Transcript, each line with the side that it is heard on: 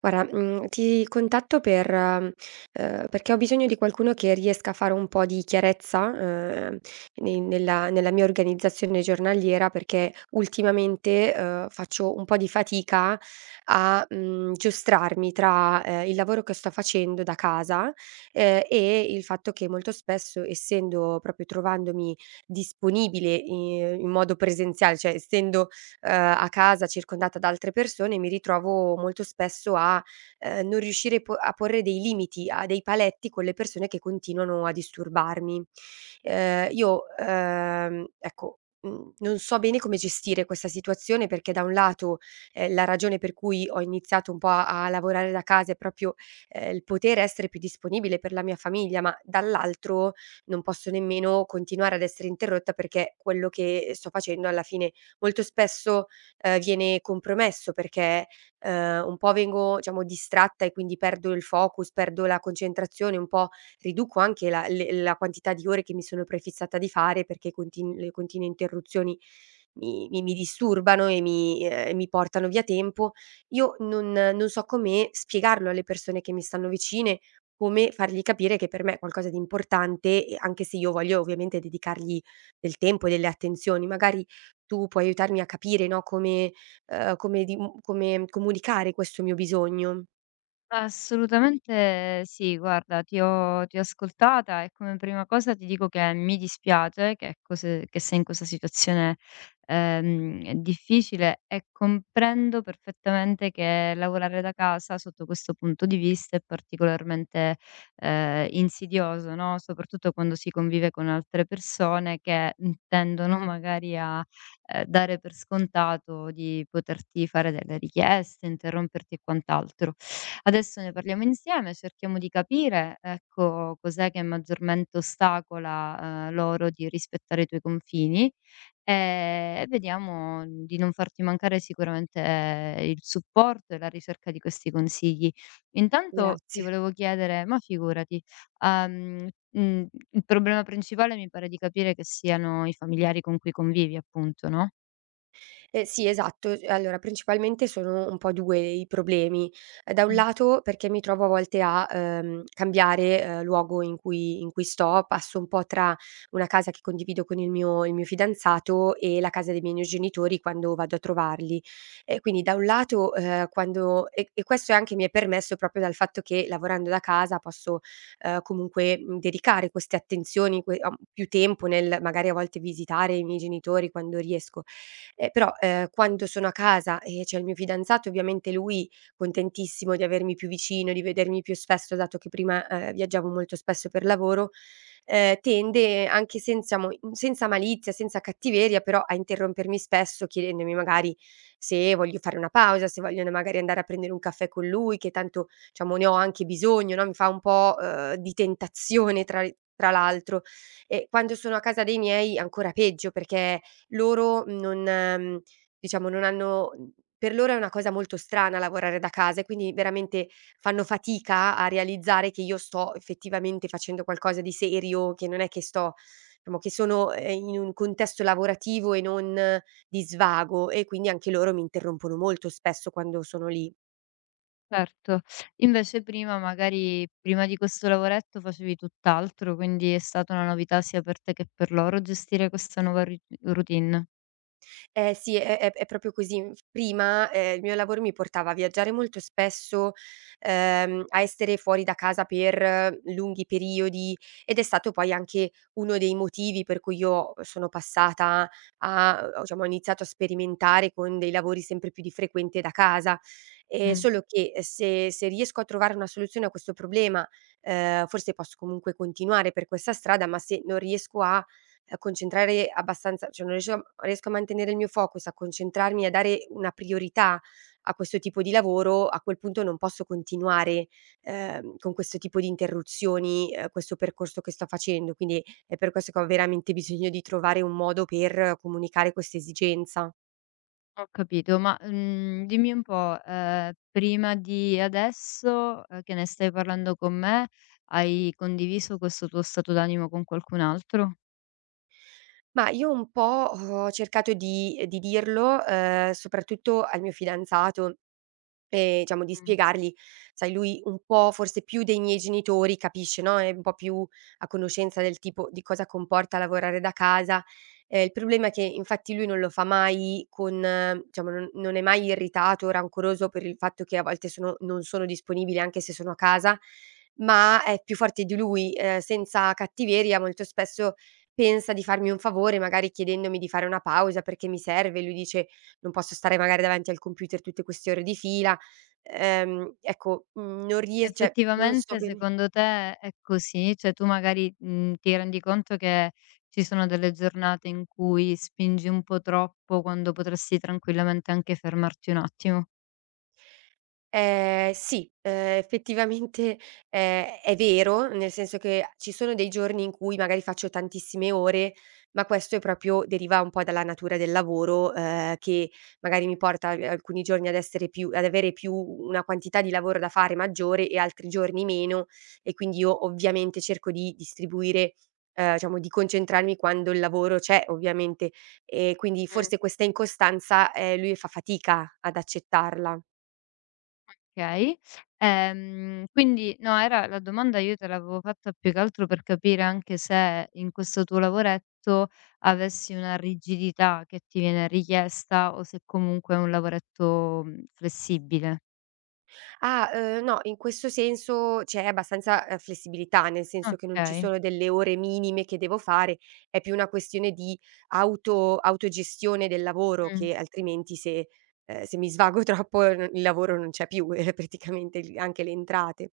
right: Guarda, ti contatto per perché ho bisogno di qualcuno che riesca a fare un po' di chiarezza. Ehm, ne nella nella mia organizzazione giornaliera, perché ultimamente, faccio un po' di fatica a, giostrarmi tra, il lavoro che sto facendo da casa, e il fatto che molto spesso, essendo proprio trovandomi disponibile i in modo presenziale, cioè essendo ehm, a casa circondata da altre persone, mi ritrovo molto spesso a, non riuscire po a porre dei limiti, a dei paletti con le persone che continuano a disturbarmi. Ecco, non so bene come gestire questa situazione, perché da un lato, la ragione per cui ho iniziato un po' a lavorare da casa è proprio, il poter essere più disponibile per la mia famiglia, ma dall'altro non posso nemmeno continuare ad essere interrotta, perché quello che sto facendo alla fine molto spesso, viene compromesso perché, un po' vengo, diciamo, distratta, e quindi perdo il focus, perdo la concentrazione, un po' riduco anche la quantità di ore che mi sono prefissata di fare, perché contin le continue interruzioni mi disturbano e mi portano via tempo. Io non so come spiegarlo alle persone che mi stanno vicine, come fargli capire che per me è qualcosa di importante, e anche se io voglio ovviamente dedicargli del tempo e delle attenzioni, magari tu puoi aiutarmi a capire, no, come, come comunicare questo mio bisogno?
left: Assolutamente sì, guarda, ti ho ascoltata e come prima cosa ti dico che mi dispiace che cose che sei in questa situazione, difficile, e comprendo perfettamente che lavorare da casa sotto questo punto di vista è particolarmente, insidioso, no, soprattutto quando si convive con altre persone che, tendono magari a, dare per scontato di poterti fare delle richieste, interromperti e quant'altro. Adesso ne parliamo insieme, cerchiamo di capire, ecco, cos'è che maggiormente ostacola, loro di rispettare i tuoi confini, e vediamo di non farti mancare sicuramente il supporto e la ricerca di questi consigli. Intanto ti
right: Grazie.
left: volevo chiedere, ma figurati, uhm, mhmm, il problema principale mi pare di capire che siano i familiari con cui convivi, appunto, no?
right: Sì, esatto. Allora, principalmente sono un po' 2 i problemi. Da un
left: Mh.
right: lato, perché mi trovo a volte a, cambiare, luogo in cui sto, passo un po' tra una casa che condivido con il mio fidanzato e la casa dei miei genitori quando vado a trovarli. E quindi da un lato, quando questo anche mi è permesso proprio dal fatto che lavorando da casa posso, comunque, dedicare queste attenzioni, que a più tempo nel magari a volte visitare i miei genitori quando riesco. Però, quando sono a casa e c'è il mio fidanzato, ovviamente lui contentissimo di avermi più vicino, di vedermi più spesso, dato che prima, viaggiavo molto spesso per lavoro, tende anche senza malizia, senza cattiveria, però a interrompermi spesso, chiedendomi magari se voglio fare una pausa, se voglio n magari andare a prendere un caffè con lui, che tanto diciamo ne ho anche bisogno, no, mi fa un po', di tentazione tra l'altro. E quando sono a casa dei miei ancora peggio, perché loro non diciamo non hanno per loro è una cosa molto strana lavorare da casa, e quindi veramente fanno fatica a realizzare che io sto effettivamente facendo qualcosa di serio, che non è che sto, diciamo, che sono, in un contesto lavorativo e non di svago, e quindi anche loro mi interrompono molto spesso quando sono lì.
left: Certo. Invece prima magari, prima di questo lavoretto facevi tutt'altro, quindi è stata una novità sia per te che per loro gestire questa nuova routine.
right: Eh sì, è proprio così. Prima, il mio lavoro mi portava a viaggiare molto spesso, a essere fuori da casa per lunghi periodi, ed è stato poi anche uno dei motivi per cui io sono passata a, diciamo, ho iniziato a sperimentare con dei lavori sempre più di frequente da casa.
left: Mh,
right: Solo che se riesco a trovare una soluzione a questo problema, forse posso comunque continuare per questa strada, ma se non riesco a concentrare abbastanza, cioè non riuscivo riesco a mantenere il mio focus, a concentrarmi, a dare una priorità a questo tipo di lavoro, a quel punto non posso continuare, con questo tipo di interruzioni, questo percorso che sto facendo. Quindi è per questo che ho veramente bisogno di trovare un modo per comunicare questa esigenza.
left: ho capito, ma, dimmi un po', prima di adesso, che ne stai parlando con me, hai condiviso questo tuo stato d'animo con qualcun altro?
right: Ma io un po' ho cercato di dirlo, soprattutto al mio fidanzato. Diciamo di
left: Mh.
right: spiegargli, sai, lui un po' forse più dei miei genitori capisce, no, è un po' più a conoscenza del tipo di cosa comporta lavorare da casa. Il problema è che infatti lui non lo fa mai con diciamo, non è mai irritato o rancoroso per il fatto che a volte sono non sono disponibile anche se sono a casa, ma è più forte di lui, senza cattiveria molto spesso pensa di farmi un favore, magari chiedendomi di fare una pausa perché mi serve, lui dice: "Non posso stare magari davanti al computer tutte queste ore di fila." Ecco, mhmm, non ries cioè, non so
left: Effettivamente
right: bene.
left: secondo te è così? Cioè tu magari, ti rendi conto che ci sono delle giornate in cui spingi un po' troppo quando potresti tranquillamente anche fermarti un attimo.
right: Sì, effettivamente, è vero, nel senso che ci sono dei giorni in cui magari faccio tantissime ore, ma questo è proprio, deriva un po' dalla natura del lavoro, che magari mi porta al alcuni giorni ad essere più ad avere più una quantità di lavoro da fare maggiore e altri giorni meno, e quindi io ovviamente cerco di distribuire, diciamo, di concentrarmi quando il lavoro c'è, ovviamente, e quindi
left: Mh.
right: forse questa incostanza, lui fa fatica ad accettarla.
left: Okay. Quindi no, era la domanda, io te l'avevo fatta più che altro per capire anche se in questo tuo lavoretto avessi una rigidità che ti viene richiesta o se comunque è un lavoretto, flessibile.
right: Ah, no, in questo senso c'è abbastanza, flessibilità, nel senso che non ci
left: Okay.
right: sono delle ore minime che devo fare, è più una questione di autogestione del lavoro,
left: Mh.
right: che altrimenti, se se mi svago troppo n il lavoro non c'è più, praticamente il anche le entrate.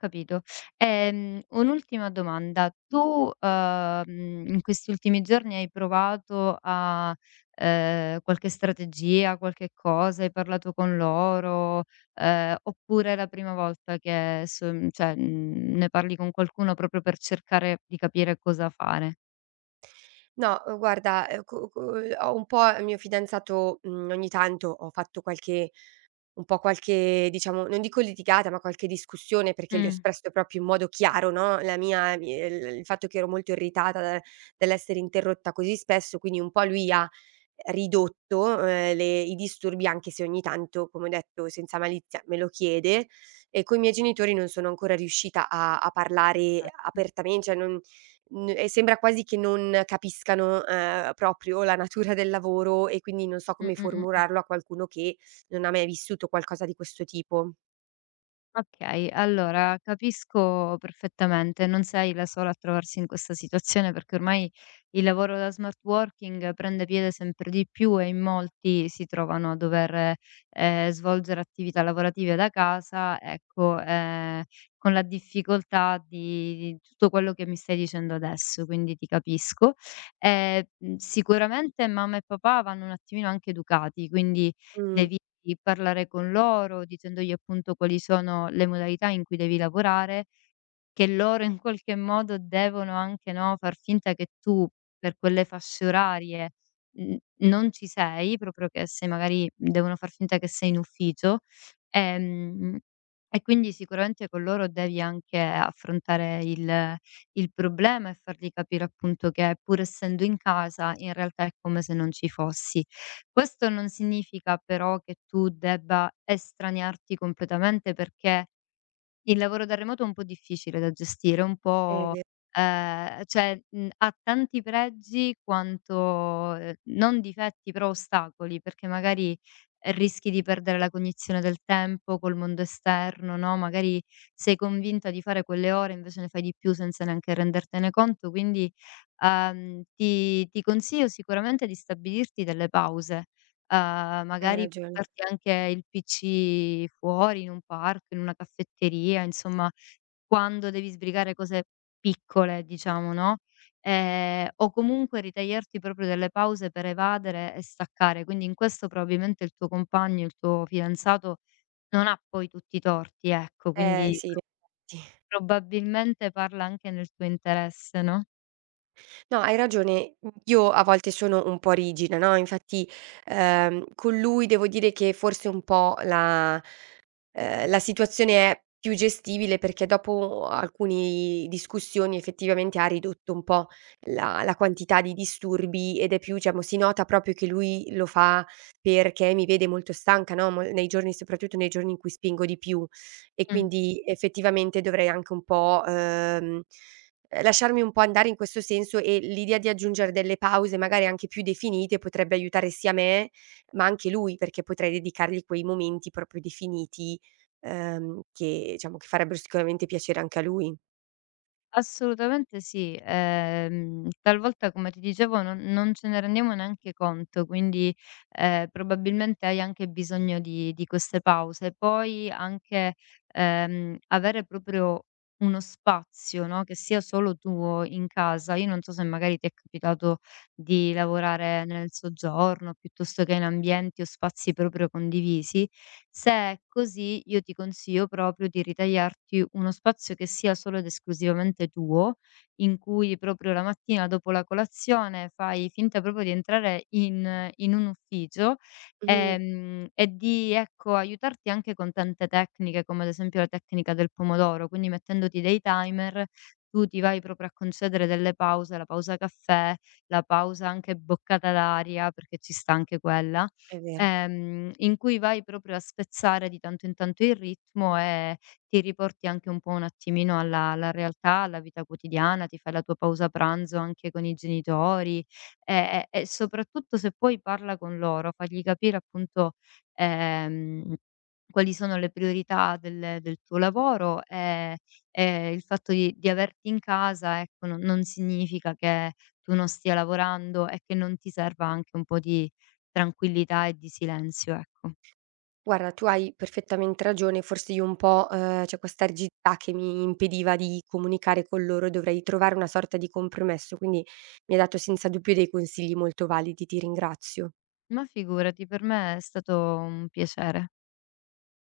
left: Capito. Un'ultima domanda. Tu, in questi ultimi giorni hai provato a qualche strategia, qualche cosa, hai parlato con loro, oppure è la prima volta che ne parli con qualcuno proprio per cercare di capire cosa fare?
right: No, guarda, co co ho un po', il mio fidanzato, ogni tanto ho fatto qualche, un po' qualche, diciamo, non dico litigata, ma qualche discussione, perché gli ho
left: Mh,
right: espresso proprio in modo chiaro, no, la mia mi il fatto che ero molto irritata da dall'essere interrotta così spesso, quindi un po' lui ha ridotto, le i disturbi, anche se ogni tanto, come ho detto, senza malizia, me lo chiede. E coi miei genitori non sono ancora riuscita a parlare
left: perfetto.
right: apertamen cioè, non n e sembra quasi che non capiscano, proprio la natura del lavoro, e quindi non so
left: Mh,
right: come
left: mh, mh.
right: formularlo a qualcuno che non ha mai vissuto qualcosa di questo tipo.
left: Okay, allora capisco perfettamente, non sei la sola a trovarsi in questa situazione, perché ormai il lavoro da smart working prende piede sempre di più e in molti si trovano a dover, svolgere attività lavorative da casa, ecco, con la difficoltà di tutto quello che mi stai dicendo adesso, quindi ti capisco. Sicuramente mamma e papà vanno un attimino anche educati, quindi
right: Mh,
left: devi parlare con loro dicendogli appunto quali sono le modalità in cui devi lavorare, che loro in qualche modo devono anche, no, far finta che tu per quelle fasce orarie, mhmm, non ci sei, proprio che sei, magari devono far finta che sei in ufficio, ehm, e quindi sicuramente con loro devi anche affrontare il problema e fargli capire appunto che pur essendo in casa, in realtà è come se non ci fossi. Questo non significa però che tu debba estraniarti completamente, perché il lavoro da remoto è un po' difficile da gestire, un
right: è
left: po'
right: ve
left: ha tanti pregi quanto non difetti, però ostacoli, perché magari rischi di perdere la cognizione del tempo col mondo esterno, no, magari sei convinta di fare quelle ore, invece ne fai di più senza neanche rendertene conto, quindi, ti consiglio sicuramente di stabilirti delle pause.
right: hai
left: Magari
right: ragione.
left: portarti anche il PC fuori in un parco, in una caffetteria, insomma quando devi sbrigare cose piccole, diciamo, no, o comunque ritagliarti proprio delle pause per evadere e staccare. Quindi in questo probabilmente il tuo compagno, il tuo fidanzato non ha poi tutti i torti, ecco,
right: Eh
left: quindi
right: sì, in effetti.
left: probabilmente parla anche nel tuo interesse, no?
right: No, hai ragione. Mhmm, io a volte sono un po' rigida, no, infatti, con lui devo dire che forse un po' la situazione è più gestibile, perché dopo alcuni discussioni effettivamente ha ridotto un po' la quantità di disturbi, ed è più, diciamo, si nota proprio che lui lo fa perché mi vede molto stanca, no, mo nei giorni, soprattutto nei giorni in cui spingo di più, e
left: Mh.
right: quindi effettivamente dovrei anche un po', lasciarmi un po' andare in questo senso. E l'idea di aggiungere delle pause magari anche più definite potrebbe aiutare sia me, ma anche lui, perché potrei dedicargli quei momenti proprio definiti. Che, diciamo, che farebbero sicuramente piacere anche a lui.
left: Assolutamente sì, talvolta, come ti dicevo, non ce ne rendiamo neanche conto, quindi, probabilmente hai anche bisogno di queste pause. Poi anche, avere proprio uno spazio, no, che sia solo tuo in casa. Io non so se magari ti è capitato di lavorare nel soggiorno piuttosto che in ambienti o spazi proprio condivisi. Se è così, io ti consiglio proprio di ritagliarti uno spazio che sia solo ed esclusivamente tuo, in cui proprio la mattina dopo la colazione fai finta proprio di entrare in, in un ufficio,
right: Mh-mh.
left: e, di ecco, aiutarti anche con tante tecniche, come ad esempio la tecnica del pomodoro, quindi mettendoti dei timer, tu ti vai proprio a concedere delle pause, la pausa caffè, la pausa anche boccata d'aria, perché ci sta anche quella,
right: È vero.
left: in cui vai proprio a spezzare di tanto in tanto il ritmo e ti riporti anche un po' un attimino alla realtà, alla vita quotidiana, ti fai la tua pausa pranzo anche con i genitori e e soprattutto se puoi parla con loro, fagli capire appunto, ehm, quali sono le priorità del tuo lavoro e il fatto di averti in casa, ecco, non significa che tu non stia lavorando e che non ti serva anche un po' di tranquillità e di silenzio, ecco.
right: Guarda, tu hai perfettamente ragione, forse io un po', c'è questa rigidità che mi impediva di comunicare con loro, e dovrei trovare una sorta di compromesso, quindi mi hai dato senza dubbio dei consigli molto validi, ti ringrazio.
left: Ma figurati, per me è stato un piacere.